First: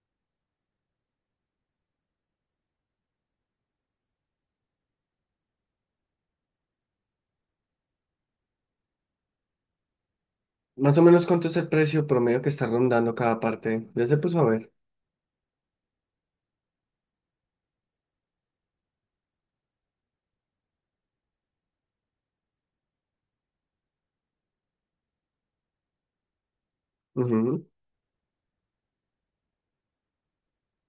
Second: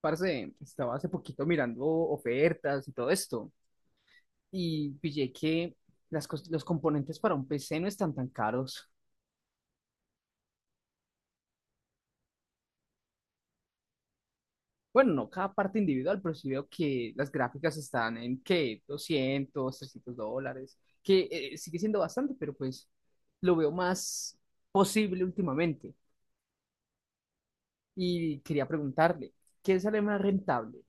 Parce, estaba hace poquito mirando ofertas y todo esto y pillé que los componentes para un PC no están tan caros. ¿Más o menos cuánto es el precio promedio que está rondando cada parte? Ya se puso a ver. Bueno, no cada parte individual, pero sí veo que las gráficas están en qué 200 $300, que sigue siendo bastante, pero pues lo veo más posible últimamente. Ujú. Y quería preguntarle, ¿qué sale más rentable?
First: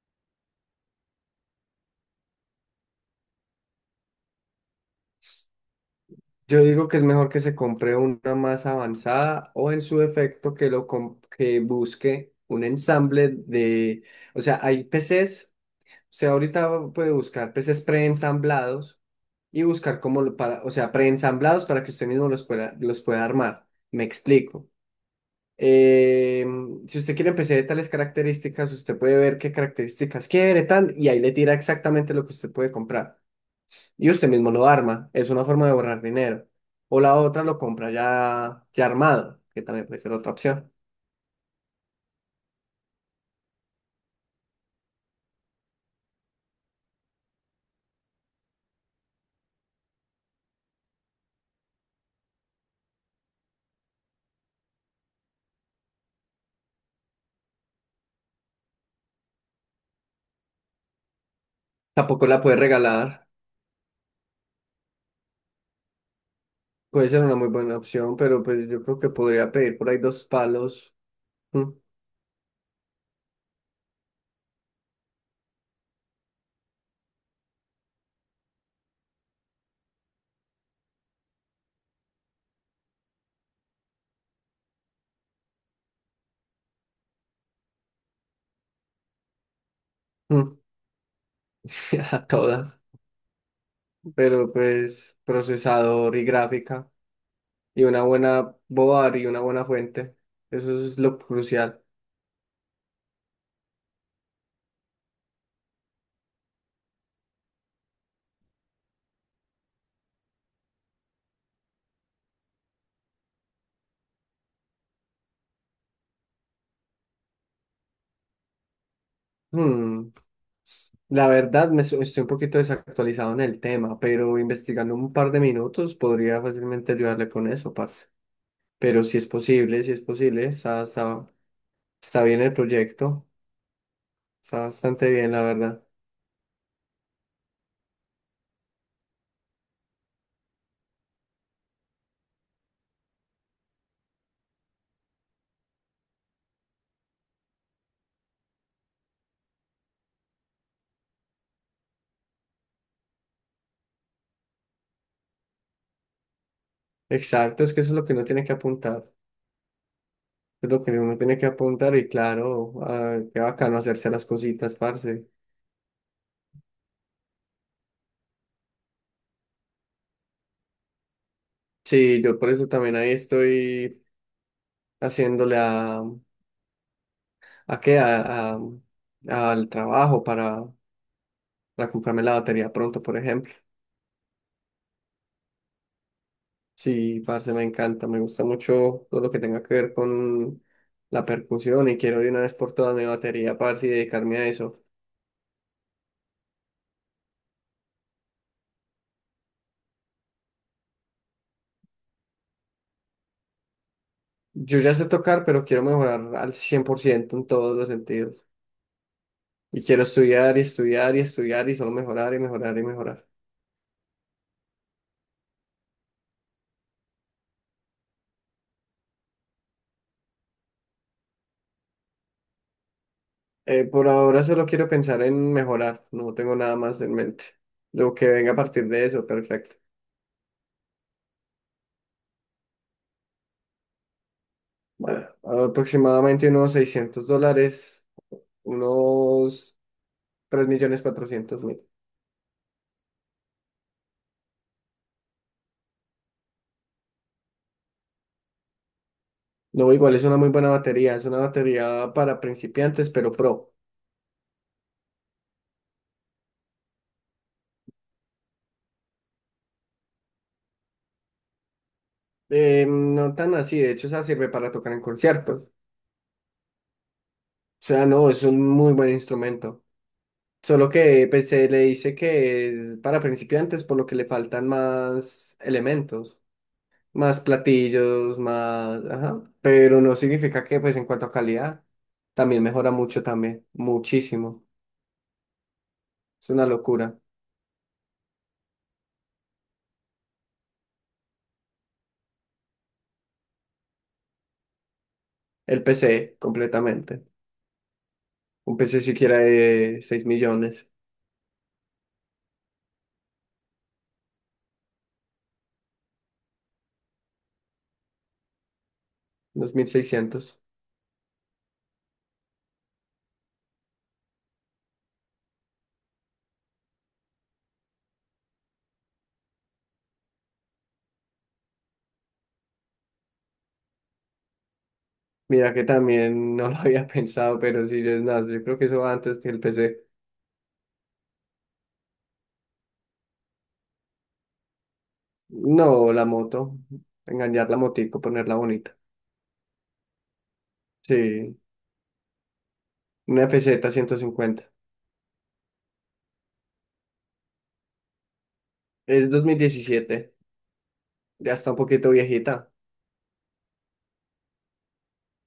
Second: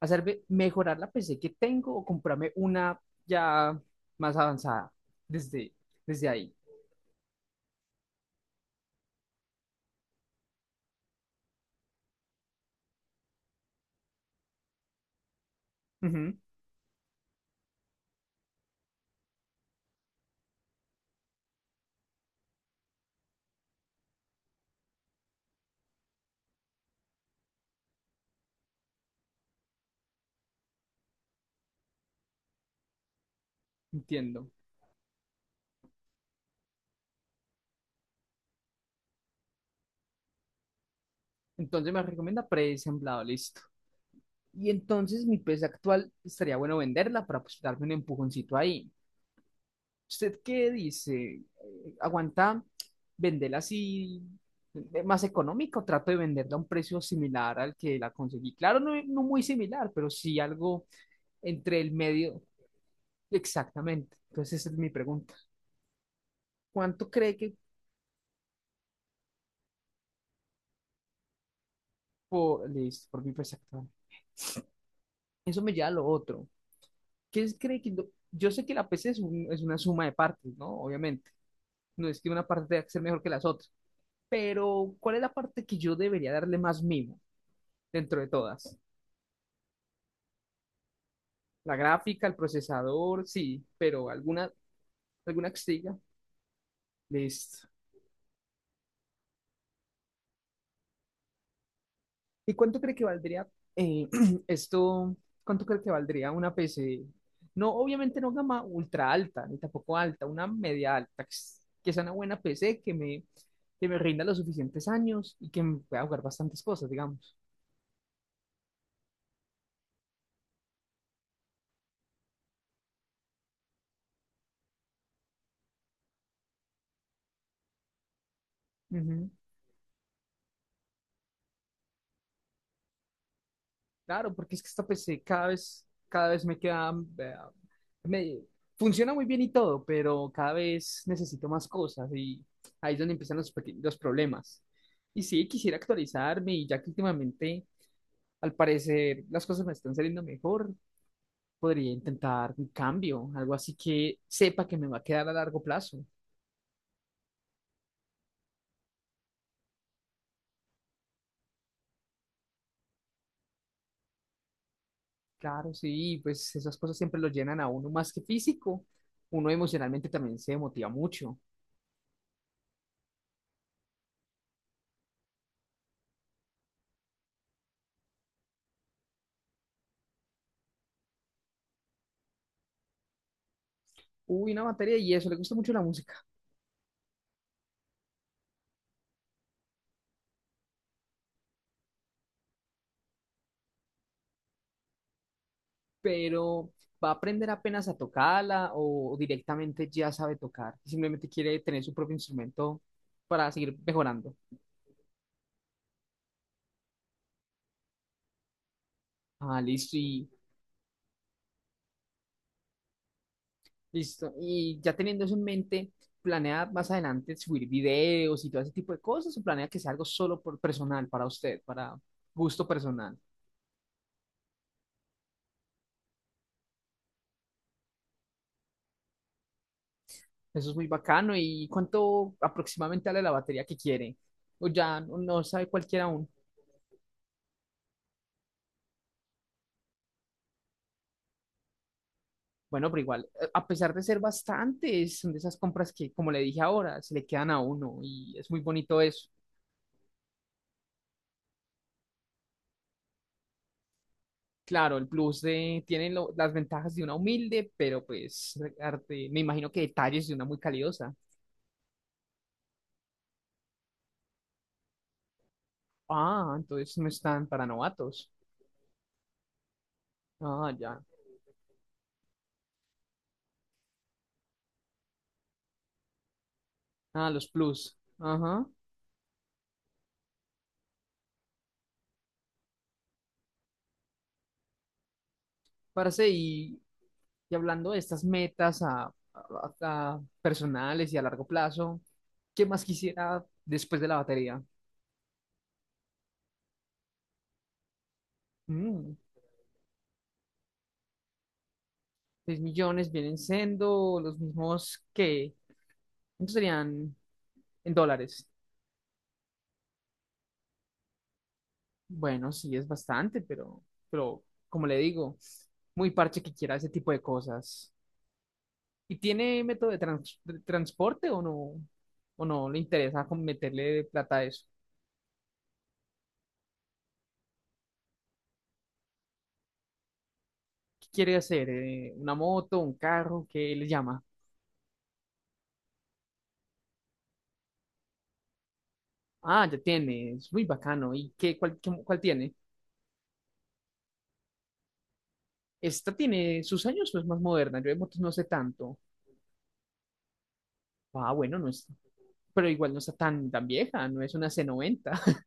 Hacerme mejorar la PC que tengo o comprarme una ya más avanzada desde, desde ahí. Yo digo que es mejor que se compre una más avanzada o en su defecto que busque un ensamble de, o sea, hay PCs, o sea, Ujú, ahorita puede buscar PCs preensamblados y buscar cómo lo para, o sea, preensamblados para que usted mismo los pueda armar. Me explico. Eh, si usted quiere empezar de tales características, usted puede ver qué características quiere, tal, y ahí le tira exactamente lo que usted puede comprar. Y usted entiendo. mismo lo arma, es una forma de ahorrar dinero. O la otra lo compra ya armado, que también puede ser otra opción. Entonces me recomienda presemblado, listo. Y entonces mi pez actual estaría bueno venderla para pues darme un empujoncito ahí. ¿Usted qué dice? ¿Aguanta venderla así más económico? Trato de venderla a un precio similar al que la conseguí. Claro, no, no muy similar, pero sí algo entre el Tampoco la medio. puede regalar, Exactamente. Entonces esa es mi pregunta. puede ¿Cuánto ser una cree muy que buena opción, pero pues yo creo que podría pedir por ahí dos palos mm, por, listo, por mi pez actual? Eso me lleva a lo otro. ¿Qué cree que yo sé que la PC es, es una suma de partes, ¿no? Obviamente. No es que una parte tenga que ser mejor que las otras. Pero, ¿cuál es la parte que yo debería darle más mimo dentro de todas? mm, La gráfica, a el todas, procesador, sí, pero alguna, pero pues alguna que se diga, procesador y gráfica. listo. Y una buena boar y una buena fuente. Eso es lo crucial. ¿Y cuánto cree que valdría eh, esto? ¿Cuánto cree que valdría una PC? No, obviamente no gama ultra alta, ni tampoco alta, una media alta, que que sea una buena PC que me rinda los suficientes años y que me pueda jugar bastantes cosas, digamos. Hmm, La verdad, estoy un poquito desactualizado en el tema, pero investigando un par de minutos podría fácilmente ayudarle con eso, parce. Pero si es Ujú. posible, si es posible, está bien el proyecto, Claro, porque está es que esta bastante PC bien, la cada verdad. vez, cada vez me queda, eh, me, funciona muy bien y todo, pero cada vez necesito más cosas y ahí es donde empiezan los problemas. Y sí, quisiera actualizarme y ya que últimamente, al parecer, las cosas me están saliendo mejor. Podría intentar un cambio, algo así que sepa que me va a quedar a largo plazo. Exacto, es que eso es lo que uno tiene que apuntar. Es lo que uno tiene que apuntar y claro, ah, qué bacano hacerse las cositas, parce. Claro, sí, pues esas cosas siempre lo llenan a uno más que físico. Uno emocionalmente también se motiva mucho. Sí, yo por eso también ahí estoy haciéndole. ¿A qué? Al trabajo para comprarme la batería pronto, por ejemplo. Uy, una materia y eso, le gusta mucho la música, Sí, parce, me encanta, me gusta mucho todo lo que tenga que ver con la percusión y quiero de una vez por todas mi batería, parce, y dedicarme a eso. pero va a aprender apenas a tocarla o directamente ya sabe tocar. Simplemente quiere tener su propio instrumento para seguir mejorando. Yo ya sé tocar, pero quiero mejorar al 100% en todos los sentidos. Ah, Y listo. quiero estudiar y estudiar y estudiar y solo mejorar y mejorar y mejorar. Listo. Y ya teniendo eso en mente, ¿planea más adelante subir videos y todo ese tipo de cosas o planea que sea algo solo por personal, para usted, para gusto personal? Por ahora solo quiero pensar en mejorar, no tengo nada más en mente. Lo que venga a partir de eso, perfecto. Eso es muy bacano. ¿Y cuánto aproximadamente vale la batería que quiere? O ya Bueno, no sabe cualquiera aún. aproximadamente unos 600 dólares, unos 3.400.000. Bueno, pero igual, a pesar de ser bastantes, son de esas compras que, como le dije ahora, se le quedan a uno y es muy bonito eso. No, igual es una muy buena batería, es una batería para principiantes, pero pro. Claro, el plus tiene las ventajas de una humilde, pero pues me imagino que detalles de una muy calidosa. No tan así, de hecho, esa sirve para tocar en conciertos. O Ah, entonces no están para sea, novatos. no, es un muy buen instrumento. Ah, Solo ya. que pues, se le dice que es para principiantes, por lo que le faltan más elementos. Ah, Más los plus. platillos, Ajá. más, ajá, pero no significa que pues en cuanto a calidad también mejora mucho también, muchísimo. Parce, Es una y, locura. y hablando de estas metas a personales y a largo plazo, ¿qué más quisiera después de la batería? El PC completamente. Un PC Mm, siquiera de 6.000.000, 6 millones vienen siendo los mismos que... ¿Cuántos serían en dólares? 2.600. Bueno, sí, es bastante, pero como le digo, muy parche que quiera ese tipo de cosas. ¿Y tiene método de transporte o no? ¿O no le interesa con meterle plata a eso? Mira que también no lo había pensado, pero sí es nada, yo creo que eso va antes que el PC. ¿Qué quiere hacer? ¿Una moto, un carro? ¿Qué le llama? No, la moto, engañar la motico, ponerla bonita. Ah, ya tiene, es muy bacano. ¿Y Sí, cuál tiene? una FZ 150. ¿Esta tiene sus años o es más moderna? Yo de motos no sé tanto. Es 2017, Ah, ya bueno, no está un es, poquito pero viejita. igual no está tan, tan vieja, no es una C90.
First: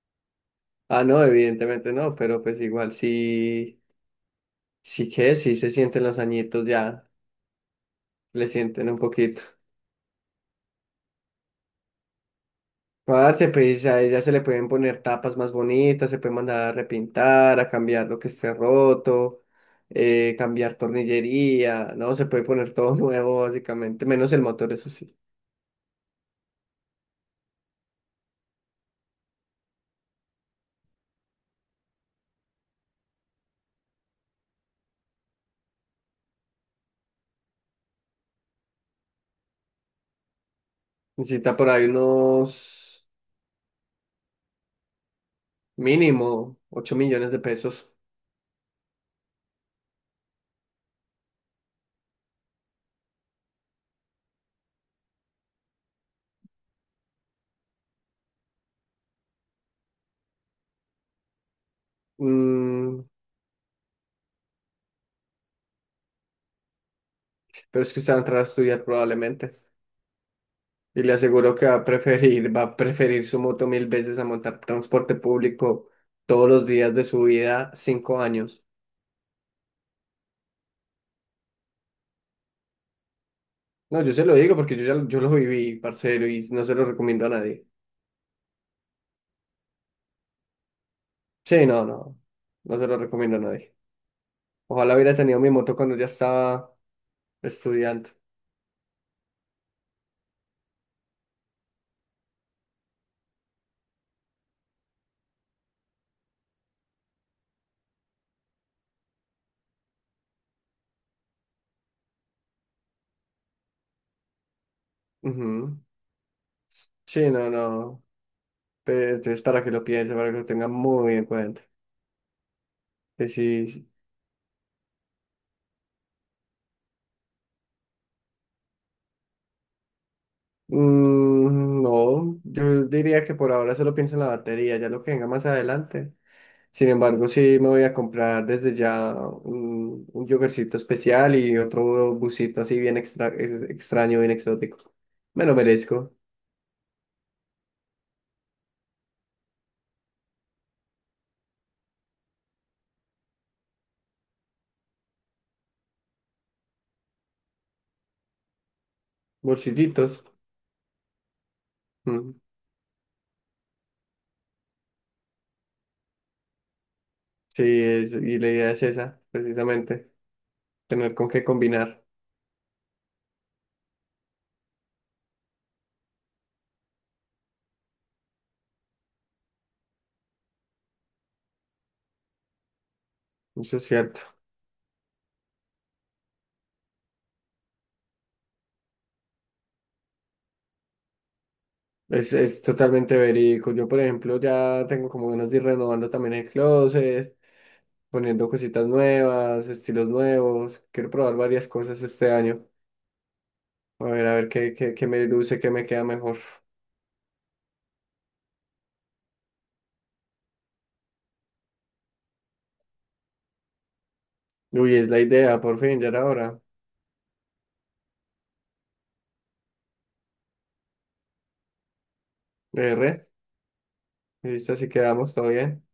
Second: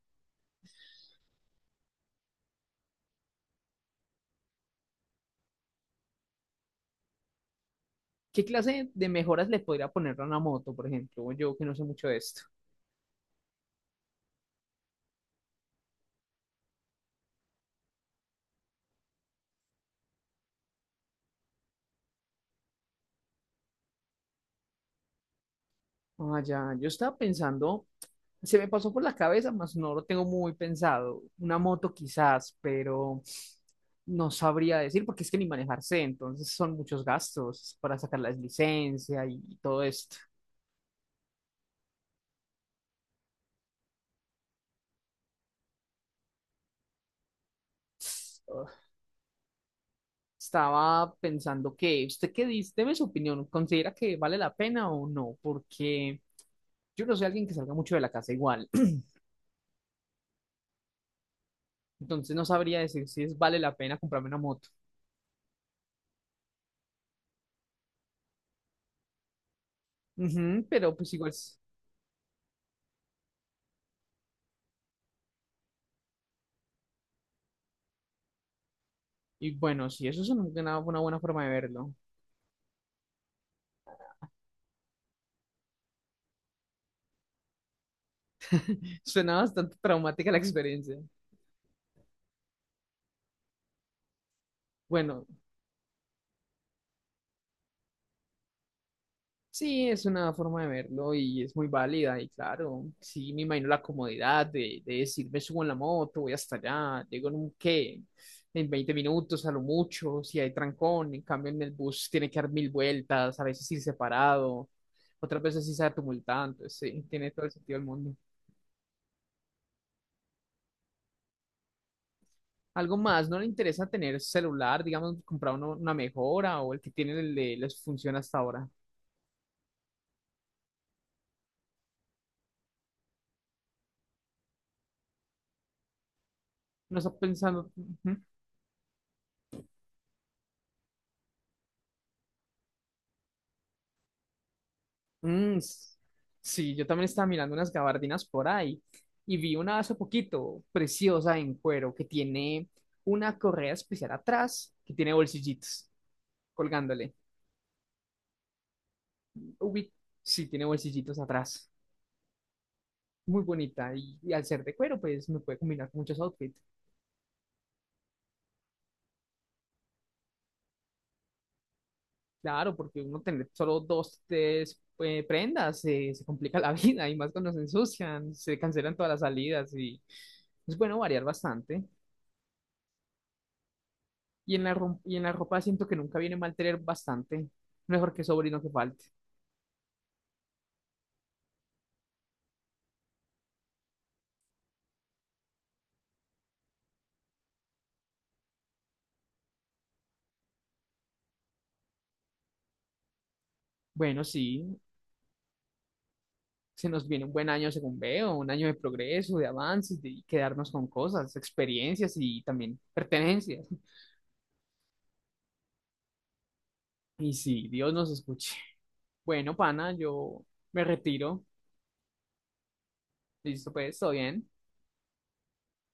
Ah, no, evidentemente no, pero pues igual sí, sí que sí se sienten los añitos ya, ¿Qué le sienten clase un de poquito. mejoras le podría poner a una moto, por ejemplo? Yo que no sé mucho de esto. Parce, pues a ella se le pueden poner tapas más bonitas, se puede mandar a repintar, a cambiar lo que esté roto, cambiar tornillería, no, se puede poner todo nuevo básicamente, menos el motor, eso sí. Ah, ya, yo estaba pensando, se me pasó por la cabeza, mas no lo tengo muy pensado. Una moto quizás, pero no sabría decir porque es que ni manejar sé, entonces son muchos gastos para sacar la licencia y todo esto. Necesita por ahí unos mínimo 8.000.000 de pesos. Ugh. Estaba pensando que, ¿usted qué dice? Deme su opinión, ¿considera que vale la pena o no? Porque yo no soy alguien que salga mucho de la casa igual, entonces no sabría Mm, decir si es vale la pena comprarme una moto. pero es que usted va a entrar a estudiar probablemente. Ujú, pero Y pues le igual. aseguro que va a preferir su moto mil veces a montar transporte público todos los días de su vida, 5 años. Y bueno, sí, eso es una buena forma de verlo. No, yo se lo digo porque yo lo viví, parcero, y no se lo recomiendo a nadie. Suena bastante traumática la experiencia. Sí, no, no, no se lo recomiendo a nadie. Ojalá hubiera Bueno, tenido mi moto cuando ya estaba estudiando. sí, es una forma de verlo y es muy válida. Y claro, sí, me imagino la comodidad de decir, me subo en la moto, voy hasta allá, llego en un qué, en 20 minutos a lo mucho, si hay trancón. En cambio, en el bus tiene que dar mil vueltas, a veces ir separado, otras veces sí Ujú. se tumultante. Sí, Sí, tiene todo no, el sentido del no. mundo. Entonces, para que lo piense, para que lo tenga muy en cuenta. Algo Que más, ¿no le interesa sí. tener celular, digamos, comprar una mejora o el que tiene les funciona hasta ahora? Mm, no, yo diría que por ahora solo pienso en la batería, ya lo que venga más adelante. Sin No está embargo, sí me pensando. voy a Ujú. comprar desde ya un, yogurcito especial y otro busito así bien extra, extraño, bien exótico. Me lo Mm, merezco. sí, yo también estaba mirando unas gabardinas por ahí y vi una hace poquito, preciosa en cuero, que tiene una correa especial atrás, que tiene bolsillitos colgándole. Ubi, Bolsillitos. sí, tiene bolsillitos atrás. Mm, Muy bonita y al ser de cuero, pues me puede combinar con muchos outfits. sí, y la idea es esa, precisamente, tener con qué combinar. Claro, porque uno tener solo dos, tres prendas se complica la vida y más cuando se ensucian, se cancelan todas las salidas y es bueno variar bastante. Eso es cierto. Y en la ropa siento que nunca viene mal tener bastante, mejor que sobre y no que falte. Es totalmente verídico. Yo, por ejemplo, ya tengo como ganas de ir renovando también el closet, poniendo cositas nuevas, estilos nuevos. Quiero probar varias cosas este año. Bueno, A ver qué, sí, qué, qué me luce, qué me queda mejor. se nos viene un buen año según veo, un año de progreso, de avances, de quedarnos con cosas, experiencias y también pertenencias. Uy, es la idea, por fin, ya era hora. Y sí, Dios nos escuche. Bueno, pana, yo me retiro. R, Listo, pues, todo bien. listo, así quedamos, todo bien.